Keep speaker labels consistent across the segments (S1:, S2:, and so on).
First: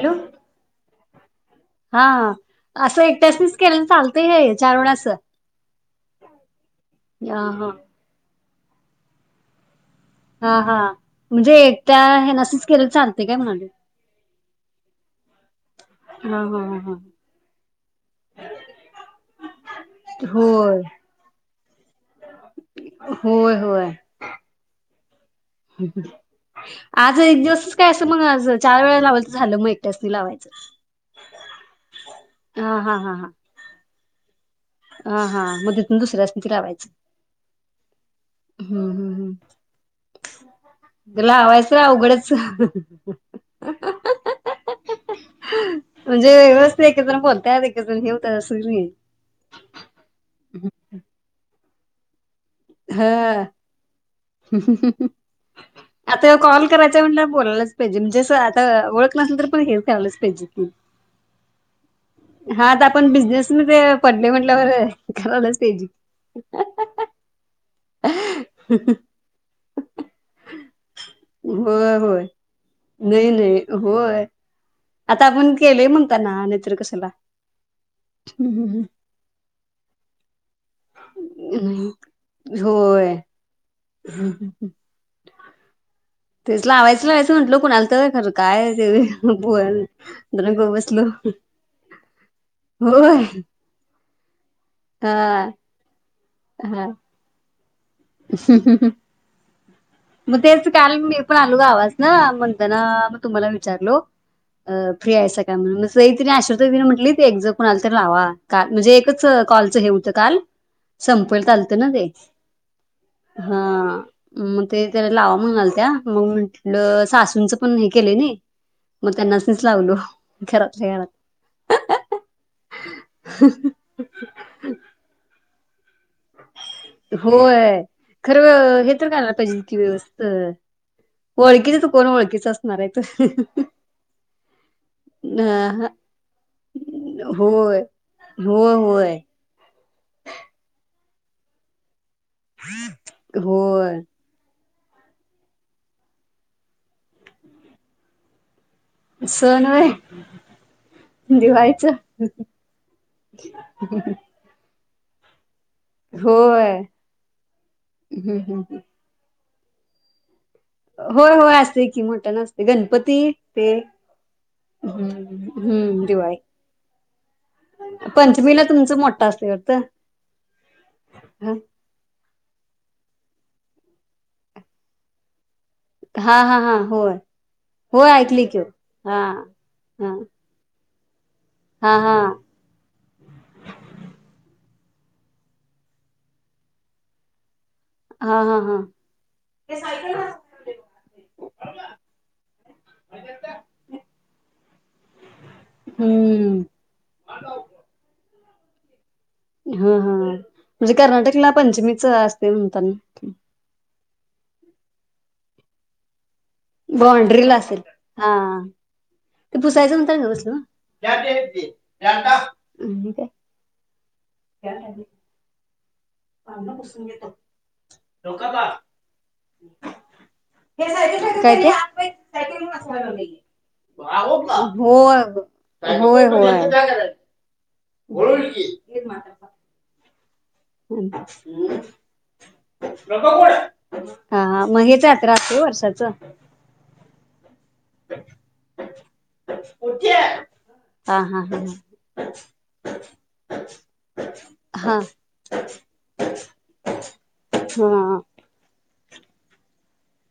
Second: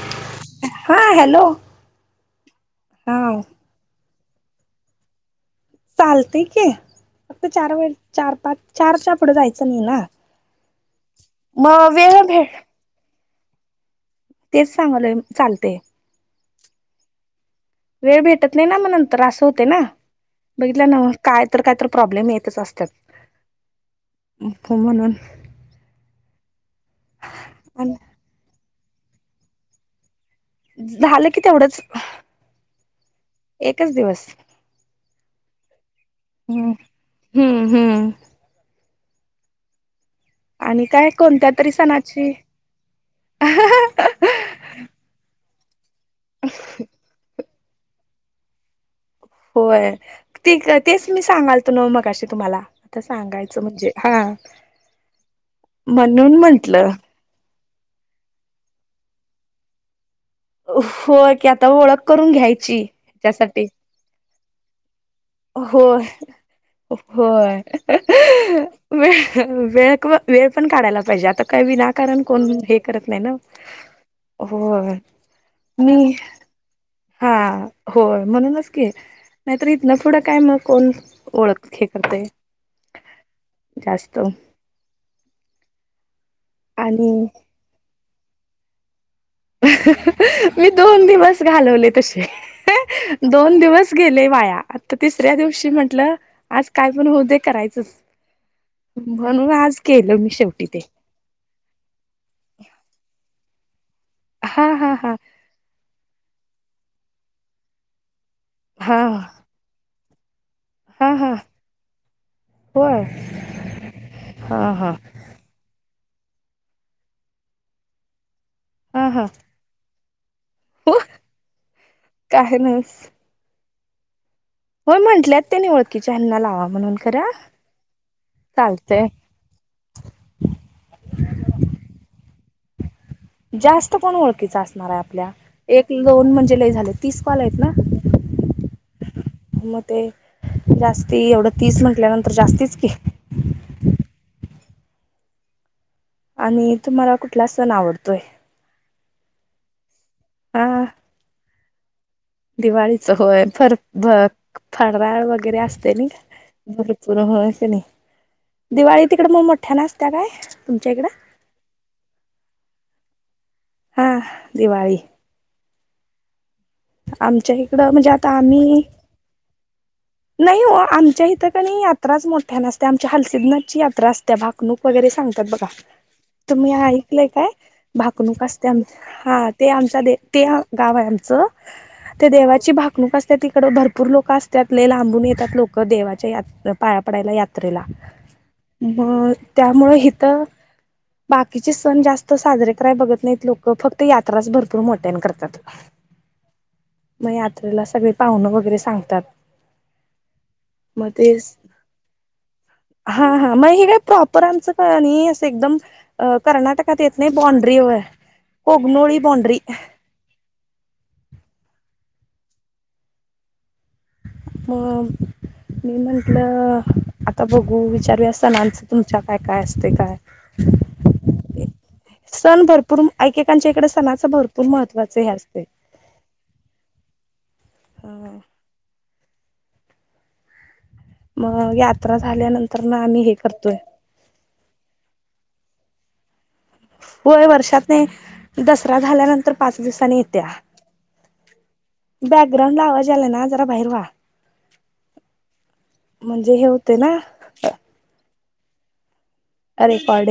S1: Hello
S2: हा hello
S1: हा असं
S2: हा
S1: एकट्यासनीच केले चालतय हे चारुण असं
S2: चालते के
S1: ह
S2: फक्त
S1: ह
S2: चार वेळ चार पाच चारच्या पुढं जायचं नाही ना
S1: हा हा म्हणजे
S2: मग
S1: एकट्या
S2: वेळ
S1: हे
S2: भेट
S1: नसेच केलेलं चालते काय म्हणाले
S2: तेच सांगलंय चालते
S1: हा हा हा
S2: वेळ भेटत नाही ना म नंतर असं होते ना
S1: होय
S2: बघितलं ना काय तर काय तर प्रॉब्लेम येत
S1: होय होय
S2: तमाणून
S1: आज एक दिवसच काय असं मग आज चार वेळा लावायच झालं मग टस लावायचं
S2: झालं की तेवढंच
S1: हा हा हा हा
S2: एकच दिवस
S1: हा हां मग तथून दुसरे असत
S2: ह हम्म हम्म
S1: हम् हम हम्
S2: आणि काय कोणत्या तरी
S1: लावायचं र
S2: सणाची
S1: अघडच म्हणजे व्यवस्थित एक जण बोलतय एक जण हे होतात
S2: होय ते तेच मी सांगाल त न मगाशी तुम्हाला आता
S1: हा
S2: सांगायचं म्हणजे हा
S1: आता
S2: म्हणून
S1: कॉल
S2: म्हंटलं
S1: करायचा म्हटल्यावर बोलायलाच पाहिजे म्हणजे असं आता ओळख नसल तर पण हेच ख्यावलंच पाहिजे की.
S2: होय की आता ओळख करून
S1: हा
S2: घ्यायची
S1: आता आपण
S2: त्यासाठी
S1: बिझनेसमध्ये पडले म्हटल्यावरर
S2: हो होय
S1: अ
S2: व वेळ वेळ पण काढायला पाहिजे आता काही
S1: होय
S2: विनाकारण
S1: होय.
S2: कोण करत नाही ना होय
S1: आता आपण केलंय
S2: मी
S1: म्हणताना नाहीतर कशाला.
S2: हा होय म्हणूनच
S1: नाही.
S2: की नाहीतर इथ ना पुोढं काय मग कोण ओळख खेकत
S1: होय तेच
S2: आणि
S1: लावायचंयचं म्हटलं कोणाल तर खरं काय ते बोल जरा
S2: मी
S1: गप्प बसलो.
S2: दोन दिवस घालवले तसे
S1: होय.
S2: दोन दिवस गेले वाया आता
S1: हा
S2: तिसऱ्या दिवशी म्हंटलं आज काय पण होऊ दे करायचंच
S1: अ ह
S2: म्हनुज
S1: मग तेच काल म्ह ण अलो आवाज ना म्हणताना मग तुम्हाला विचारलो
S2: हा हा हा
S1: फ्री आहे मग स तिने आश्र तिने म्हटली त ते एक्झ कोणाला त तर लावा का म्हणजे
S2: हा
S1: एकच कॉलचं हे होतं काल
S2: हा हा
S1: संप चालत ना ते
S2: होय
S1: हा
S2: हा
S1: म
S2: हा
S1: लावा म्हणाल त्या मग म्हटलं सासूंचं पण हे केलं नाही
S2: हा
S1: मग
S2: हा
S1: त्यांना लावलो घरातल्या
S2: हो
S1: घरात
S2: काय नाहीस
S1: ह
S2: होय म्हंटलेत त्यानी ओळखीच्या अन्ना लावा म्हणून खरं
S1: होय खरं हे
S2: चालतंय
S1: तर कला पाहिजेी व्यवस्था ओळखीच त कोण ओळखीच असत
S2: जास्त कोण ओळखीच असणार आहे आपल्या एक
S1: अ
S2: दोन म्हणजे लय झालं तीस कॉलेज ना
S1: होय होय होय
S2: मग ते जास्ती एवढं तीस म्हटल्यानंतर जास्तीच की
S1: हो
S2: आणि तुम्हाला कुठला सण आवडतोय
S1: सोनव
S2: ह
S1: दिवा्हायचं
S2: दिवाळीचं होय फर भ फडराळ वगैरे असत का
S1: होय
S2: भरपूर होण्या क नाही
S1: हम्म हम्म
S2: दिवाळी तिकड मग मोठ्या नसत्या काय तुमच्या इकडं
S1: हो होय असते की मोठा नसते गणपती ते
S2: हा दिवाळी
S1: हम्म दिवाळी
S2: आमच्या इकडं म्हणजे आता
S1: पंचमीला
S2: आम्ही
S1: तुमच मोठा असल्यावर तर
S2: नाही आमच्या इथं का नाही आ यात्राच मोठ्या नसत आमच्या हलसिदनाथची यात्रा असते्या भागणूक वगैरे सांगतात बघा
S1: हा हा
S2: तुम्ही
S1: हा होय
S2: ऐकलय काय
S1: होय
S2: भाकणूक
S1: ऐकली की हो.
S2: असते आ हा ते आमचा
S1: हा
S2: ते गाव आहे आमचं
S1: हा हा
S2: ते देवाची भाकणूक असते तिकड भरपूर लोक असतात आपले लांबून येतात लोक देवाच्या या पाया पडयला
S1: हा हा हा
S2: म त्यामुळे हथ बाकीचे सण जास्त साजरे कराय बघत नाहीत लोक फक्त यात्राच भरपूर मोटेन करतात
S1: हम्म
S2: मग
S1: हा
S2: यात्रेला सगळे पाहुण वगैरे सांगतात
S1: हा हा म्हणजे
S2: मग ते
S1: कर्नाटकला पंचमीच असते म्हणतात
S2: हा
S1: ना
S2: हा मग हे काय प्रॉपर आमचं काय नाही असं एकदम अ कर्नाटकात येत नाही
S1: बाॉंड्रीला
S2: बाॉंड्री
S1: असेल
S2: आहे कोगनोळी बाॉंड्री
S1: स
S2: म मीमाण आपलं आता बघू विचारवी असतानाचं तुमच्या काय काय असते काय
S1: काय
S2: सण भरपूर
S1: ते
S2: एकेकांच्या इकडे सणाच
S1: आवडला
S2: भरपूर महत्त्वाच
S1: होय
S2: हे असते
S1: होय होय
S2: ह
S1: बोलून न की हं.
S2: मग
S1: हं.
S2: यात्रा झाल्यानंतर ना आम्ही हे करतोय
S1: हा मग हेच यात्रा असते वर्षाच
S2: होय वर्षात नाही दसरा झाल्यानंतर पाच
S1: कुठे
S2: दिवसांनी
S1: आहे?
S2: येत्या
S1: हा हा हा ह
S2: बॅकग्रांड लावा गेला ना जरा बाहेर वा
S1: हा हा
S2: म्हणजे हे होते ना
S1: हा
S2: अरे पाड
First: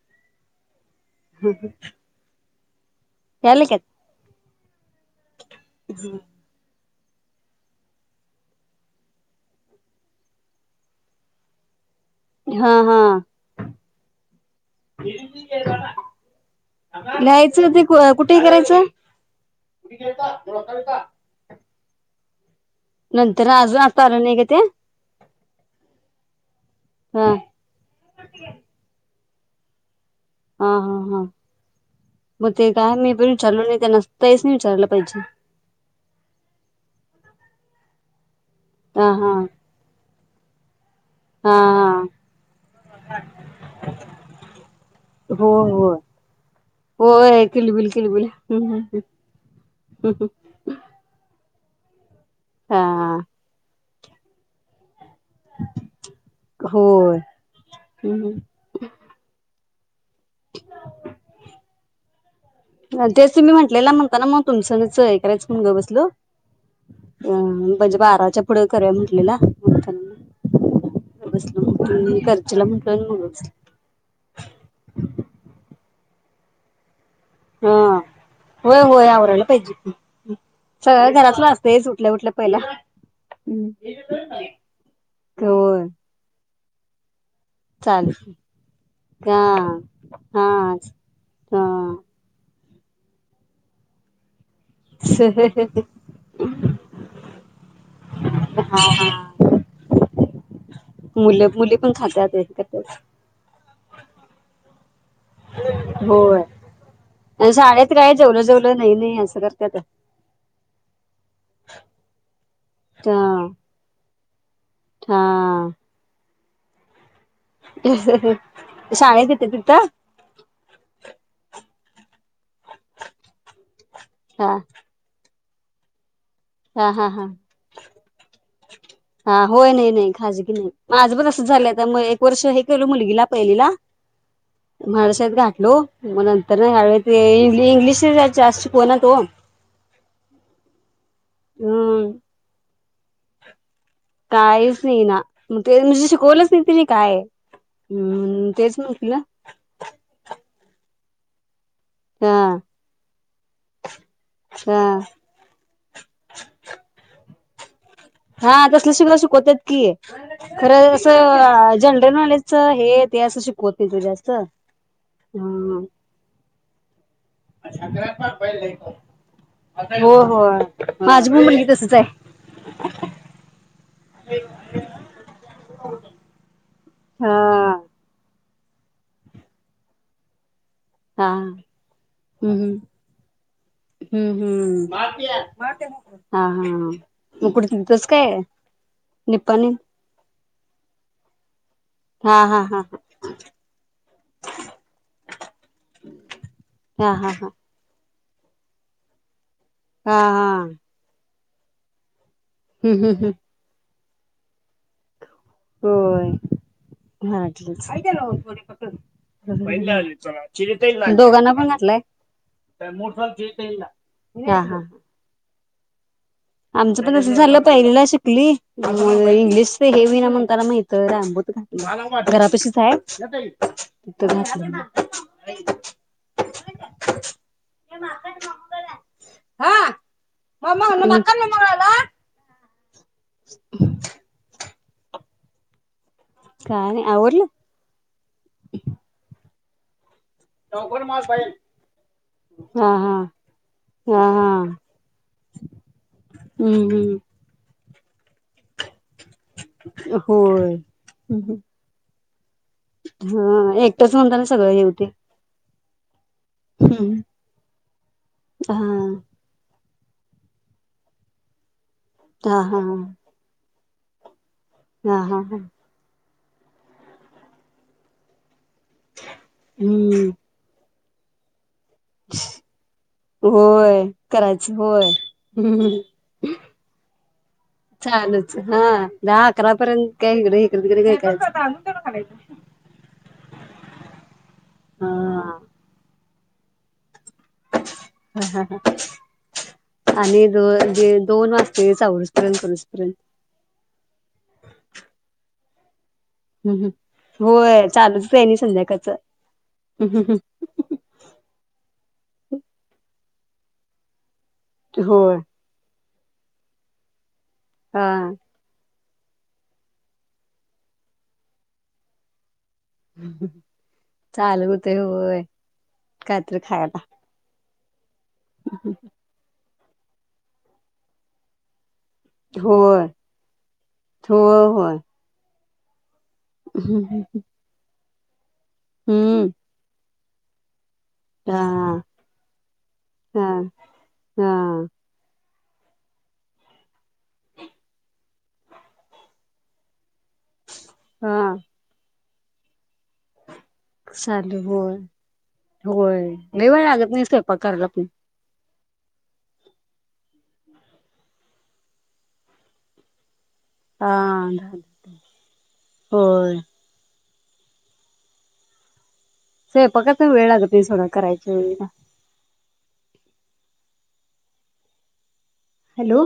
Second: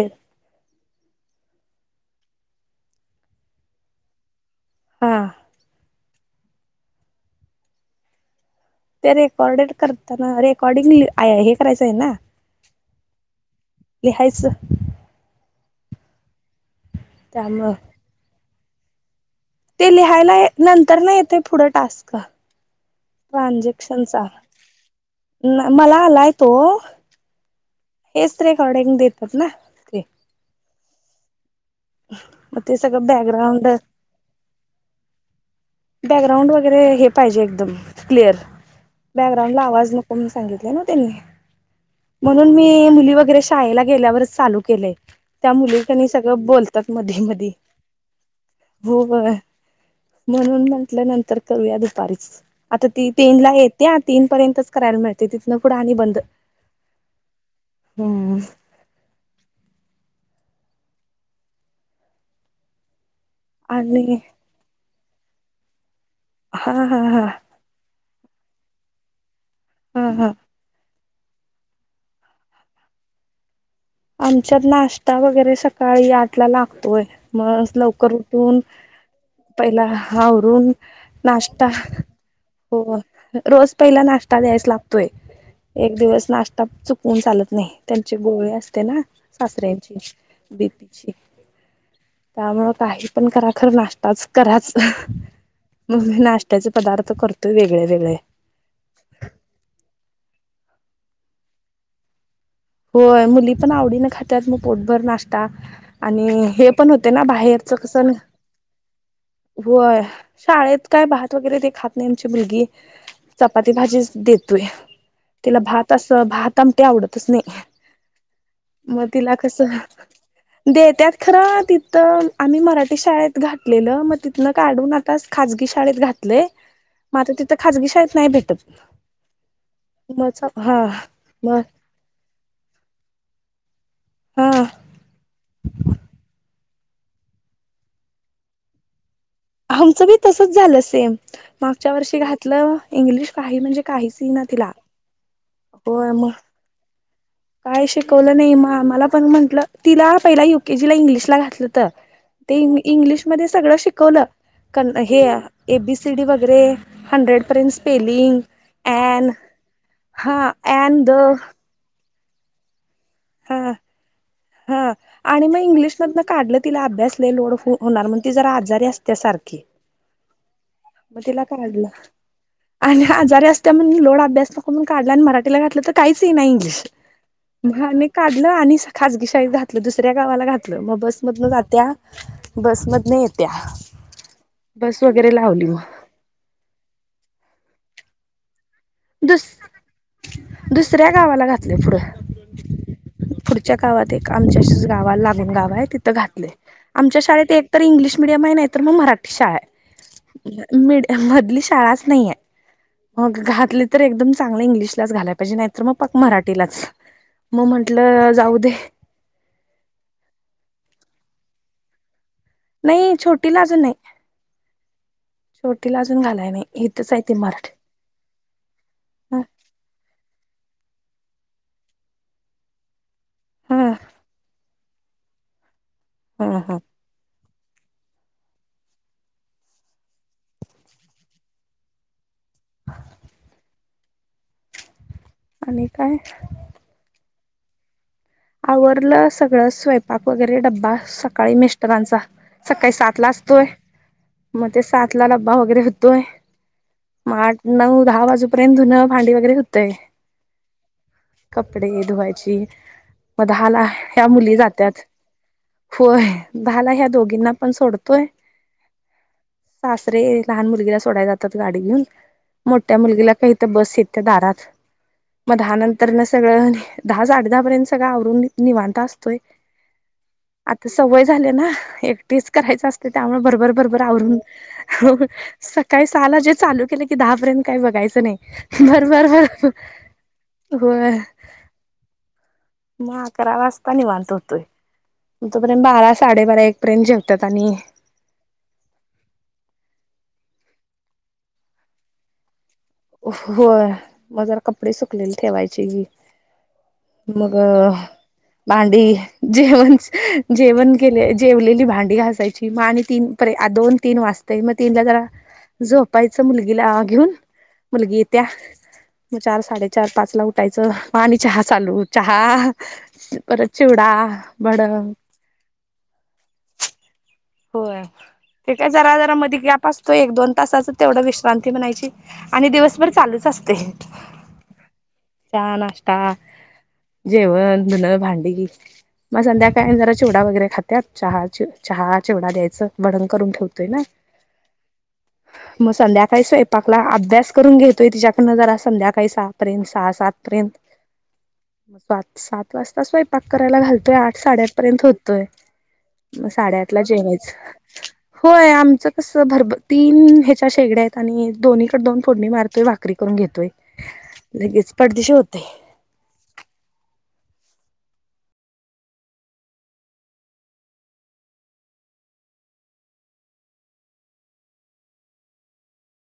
S1: ह ह ह काेत
S2: हम
S1: जु
S2: ते रेकॉर्डेड करताना रेकॉर्डिंग हे करायचं आहे ना
S1: हा हा
S2: लिहायचं त्यामुळं
S1: लिहायचं ते कुठे करायचं
S2: ते
S1: कुठे
S2: लिहायला
S1: गेलता? तुला कळता?
S2: नंतर ना येतय पुढं टास्क
S1: नंतर अजून आता आल
S2: ट्रान्झॅक्शनचा
S1: नाही का ते
S2: मला आलाय तो
S1: हा
S2: हेच रेकॉर्ड्यांंग देतो ना ते
S1: ह हा हा मग ते काय मी पण विचारलो नाही त्या नसताहीच नाही विचारलं पाहिजे
S2: बॅकग्राउंड वगैरे हे पाहिजे एकदम क्लिअर
S1: हा हा
S2: बॅकग्राउंड ला आवाज नक प सांगितले ना त्यांनी
S1: हा हा
S2: म्हणून मी मुली वगैरे शाळेला गेल्यावरच चालू केलंय त्या
S1: हो हो
S2: मुलींनी सगळं बोल मध
S1: होय
S2: मधी
S1: किलबिल किलबिल
S2: हो म्हंतू दुप
S1: हा
S2: तीने तर् करायला मिळते तिथन कढं आणि बंद
S1: होय
S2: हम्म
S1: [inaudible] जस मी म्हटलेला म्हणताो
S2: आणि
S1: ना मग तुमचंचं हे करायचं म्हण गं बसल अ
S2: हा हा हा
S1: म्हणजे बाराच्या पुढे करया म्हटलेला म.
S2: हा हा
S1: स खर्चला म्हटलं मु
S2: आमच्यात नाश्ता वगैरे सकाळी आठ ला लागतोय. मस्त
S1: हा
S2: लवकर उठून
S1: होय होय आवरायला पाहिजे
S2: पहिला
S1: की
S2: आवरून
S1: सगळं घरातलं
S2: नाश्ता.
S1: असतंयच उठल्या उठल्या पहिला
S2: हो रोज पहिला नाश्ता द्यायच लागतोय
S1: होय
S2: एक दिवस नाश् आ चुकवून चालत नाही त्यांचे
S1: चालतंय
S2: गोळी अस
S1: हा
S2: सासऱ्यांची
S1: हा
S2: बीपीची.
S1: हा हा
S2: त्यामुळ काही पण करा खरं नास आज कराच मग मी नाश्त्याचे पदार्थ करतोय वेगळे वेगळे.
S1: हा हा. मुलं मुली पण खातात.
S2: होय मुली पण आवडी ना खात्यात मग पोटभर नाश्ता आणि
S1: होय
S2: हे पण होते ना बाहेरच
S1: शाळेत
S2: कस
S1: काय जेवलं जेवलं नाही नाही असं करत्यात
S2: होय शाळेत. काय भात वगैरे ते खात नाही आमची मुलगी.
S1: तर
S2: चपाती भाजीच देतोय तिला भात अस भात आमटी आवडतच नाही. म
S1: शाळेत
S2: तीला
S1: येते
S2: कस.
S1: तिथं
S2: दे त्यात खरं तिथं आम्ही मराठी शाळेत घातलेलं मग तिथन
S1: हा
S2: काढून. तास खाजगी शाळेत घातलेय
S1: हा हा हा
S2: मात्र तिथं खाजगी शाळेत नाही भेटत.
S1: हा होय नाही नाही खाजगी
S2: मग
S1: नाही
S2: हा
S1: माझं पण असंच
S2: मग
S1: झालंय मगत्यामुळे वर्ष हे केल मुलगीला पहिलीला
S2: हा
S1: महाराष्ट्रात गाठलो म तर नाही ह ते इंग्लिश जास्त शिकवणात ओ.
S2: आमचं बी तसच झालं सेम मागच्या
S1: हम्म
S2: वर्षी घातलं इंग्लिश काही म्हणजे काहीच ईना तिला.
S1: इना.
S2: होय मग काय शिकवलं
S1: हम्म
S2: नाही म
S1: तेच
S2: आमला
S1: म्हटलं
S2: पण म्हंटलं. तिला पहिला युकेजीला इंग्लिशला घातलं.
S1: हा
S2: ते इंग्लिशमध्ये सगळं शिकवलं
S1: हा
S2: हे. एबीसी डी वगैरे हंड्रेड पर्यंत. स्पेलिंग
S1: हा तसल शिक
S2: ॲन
S1: शिकवतात की
S2: हा
S1: खरं
S2: ॲन द
S1: असं जनरल नॉलेजच हे ते असं
S2: हा
S1: शिकवत नाही ओ जास्त.
S2: हा आणि मग
S1: ह
S2: इंग्लिशमधन काढलं तिला अभ्यासला लोड होणार मग ती जरा आजारी असते सारखी
S1: हो हो
S2: मग
S1: माझी
S2: तिला
S1: पण मुलगी
S2: काढलं
S1: तसच आहे.
S2: आणि आजारी असत्या म्हणून लोड अभ्यास नको म्हणून काढला आणि मराठीला घातलं तर काहीच ये नाही इंग्लिश.
S1: हा
S2: म आणी काढलं आणि खाजगी शाळेत घातलं दुसऱ्या गावाला घातलं. मग
S1: हा
S2: बसमधन जात्या
S1: हम्म
S2: बसमधने येत्या. बस
S1: हम्म
S2: वगैरे लावली मग
S1: हम्म. हा हा मग कुठ इथंच काय.
S2: दुस
S1: निपाणी
S2: दुसऱ्या गावाला घातले पुढं.
S1: हा हा हा हा.
S2: पुढच्या गावात एक आमच्या गावा लागून गाव आहे तिथं घातलेय
S1: हा हा
S2: आमच्या
S1: हा हा
S2: शाळेत एक. तर इंग्लिश मिडियम आहे नाही तर मग मराठी शाळा
S1: हा
S2: आहे मीडय मधली शाळाच नाहीय.
S1: हम्म हम्म हम्म
S2: मग घातली तर एकदम चांगल्या इंग्लिशलाच घालाय. पाहिजे नाहीत मग पाक
S1: होय
S2: मराठीलाच मग
S1: मराठीच
S2: म्हंटलं जाऊ दे.
S1: दोघांना पण घातलाय. म मर्
S2: नाही
S1: सल
S2: छोटीला
S1: जयताला [unintelligible]
S2: छोटी ला अजून घालाय नाही.
S1: आमचं
S2: इथंच
S1: पण
S2: आहे
S1: अस
S2: ती
S1: झालं
S2: मराठी
S1: पहिले चली
S2: ह
S1: इंग्लिश हेवी ना म्हणताला माहित रामबूत घात घरापाशीच आहे त
S2: हां हां
S1: हा म हनुमान [unintelligible]
S2: हा
S1: ह
S2: आणि काय
S1: काय नाही आवरल?
S2: आवरलं सगळं स्वयं पाक वगैरे डब्बा सकाळी मिस्टरांचा सकाळी
S1: हा हा
S2: सात ला असतोय.
S1: हा हा
S2: मग ते सात ला डब्बा वगैरे होतोय.
S1: हम् हम्
S2: मग आठ नऊ दहा वाजूपर्यंत धुनं भांडी वगैरे होतय.
S1: होय
S2: कपडे धुवायची म दहा ला
S1: हा एकटंच
S2: ह्या
S1: म्हणताना
S2: मुली
S1: सगळं हे
S2: जातात.
S1: होतंय
S2: होय झाला ह्या दोघींना पण सोडतोय.
S1: हा
S2: सासरे लहान मुलगीला सोडायला जातात गाडी घेऊन
S1: हा हा
S2: मोठ्या मुलगीला काही बस येत दारात
S1: हा हा हा
S2: मग दहा नंतर सगळं दहा साडे पर्यंत सगळं आवरून निवांता असतोय.
S1: हम्म
S2: आता सवय झाले ना. एक एकटीच करायच असते त्यामुळे भर भर
S1: होय
S2: आवरून
S1: करायचं होय हम्म
S2: सकाळी सहाला जे चालू के कि दहा पर्यंत काही बघायचं नाही
S1: चालूच हा
S2: भर, भर,
S1: दहा
S2: भर, होय.
S1: चालू करून
S2: मग अकरा वाजता निवांत होतोय
S1: हा
S2: तोपर्यंत बारा वाजता साडे बारा एक पर्यंत जेवतात आणि
S1: ह ह आणि दो जे दोन वाजते आवरुस पर्यंत करुस पर्यंत
S2: हो मग जरा कपडे सुकलेले ठेवायची.
S1: हम्म हम्म
S2: मग
S1: होय चालूच आहे आणि
S2: भांडी,
S1: संध्याकाळचं.
S2: जेवण
S1: हम्म हम्म
S2: हह जेवण केले जेवलेली भांडी घासायची मग आणि तीन पे दोन तीन वाजता त मग तिला जरा
S1: होय
S2: झोपायचं मुलगीला घेऊन
S1: हा
S2: मुलगी येत्या मग चार साडेचार पाच ला उठायचं म आणि चहा चालू चहा परत चिवडा,
S1: चालू होतय
S2: भडंग
S1: होय काय तरी. खायला.
S2: होय ते काय जरा जरा मधी गॅप असतोय एक दोन ताच तेवढा विश्रांती म्हणायची. आणि
S1: होय.
S2: दिवसभर चालूच असते
S1: होय होय
S2: हा नाश्ता
S1: हम्म हम्म
S2: जेवण धुलं भांडीी मग
S1: हम्म
S2: संध्या काय जरा चिवडा वगैरे खात्यात चहा
S1: हा
S2: चहा चिवडा द्यायचं भडंग
S1: हा
S2: करून ठेवतोय ना.
S1: हा
S2: मग संध्याकाळी स्वयंपाकला अभ्यास करून घेतोय तिच्याकडनं जरा संध्याकाळी सहापर्यंत सहा सात
S1: हा
S2: त सात वाजता स्वयपाक करायला घाल तो आठ
S1: चालू
S2: साडेआठ
S1: होय
S2: पर्यंत होतोय
S1: होय
S2: म
S1: लय वेळ
S2: साडेआठ ला
S1: लागत नाही
S2: जेवायच.
S1: स्वयंपाक करायला पण
S2: होय आमचं कस भरभर तीन ह्याच्या शेगड्या आहेत आणि दोन्हीकडे दोन फोडणी मारतोय, भाकरी करून घेतोय.
S1: हा
S2: लगेच पटदिशी होतय.
S1: होय. स्वयपाकाचा वेळ लागतोय थोडा करायच्या वेळेला. हॅलो!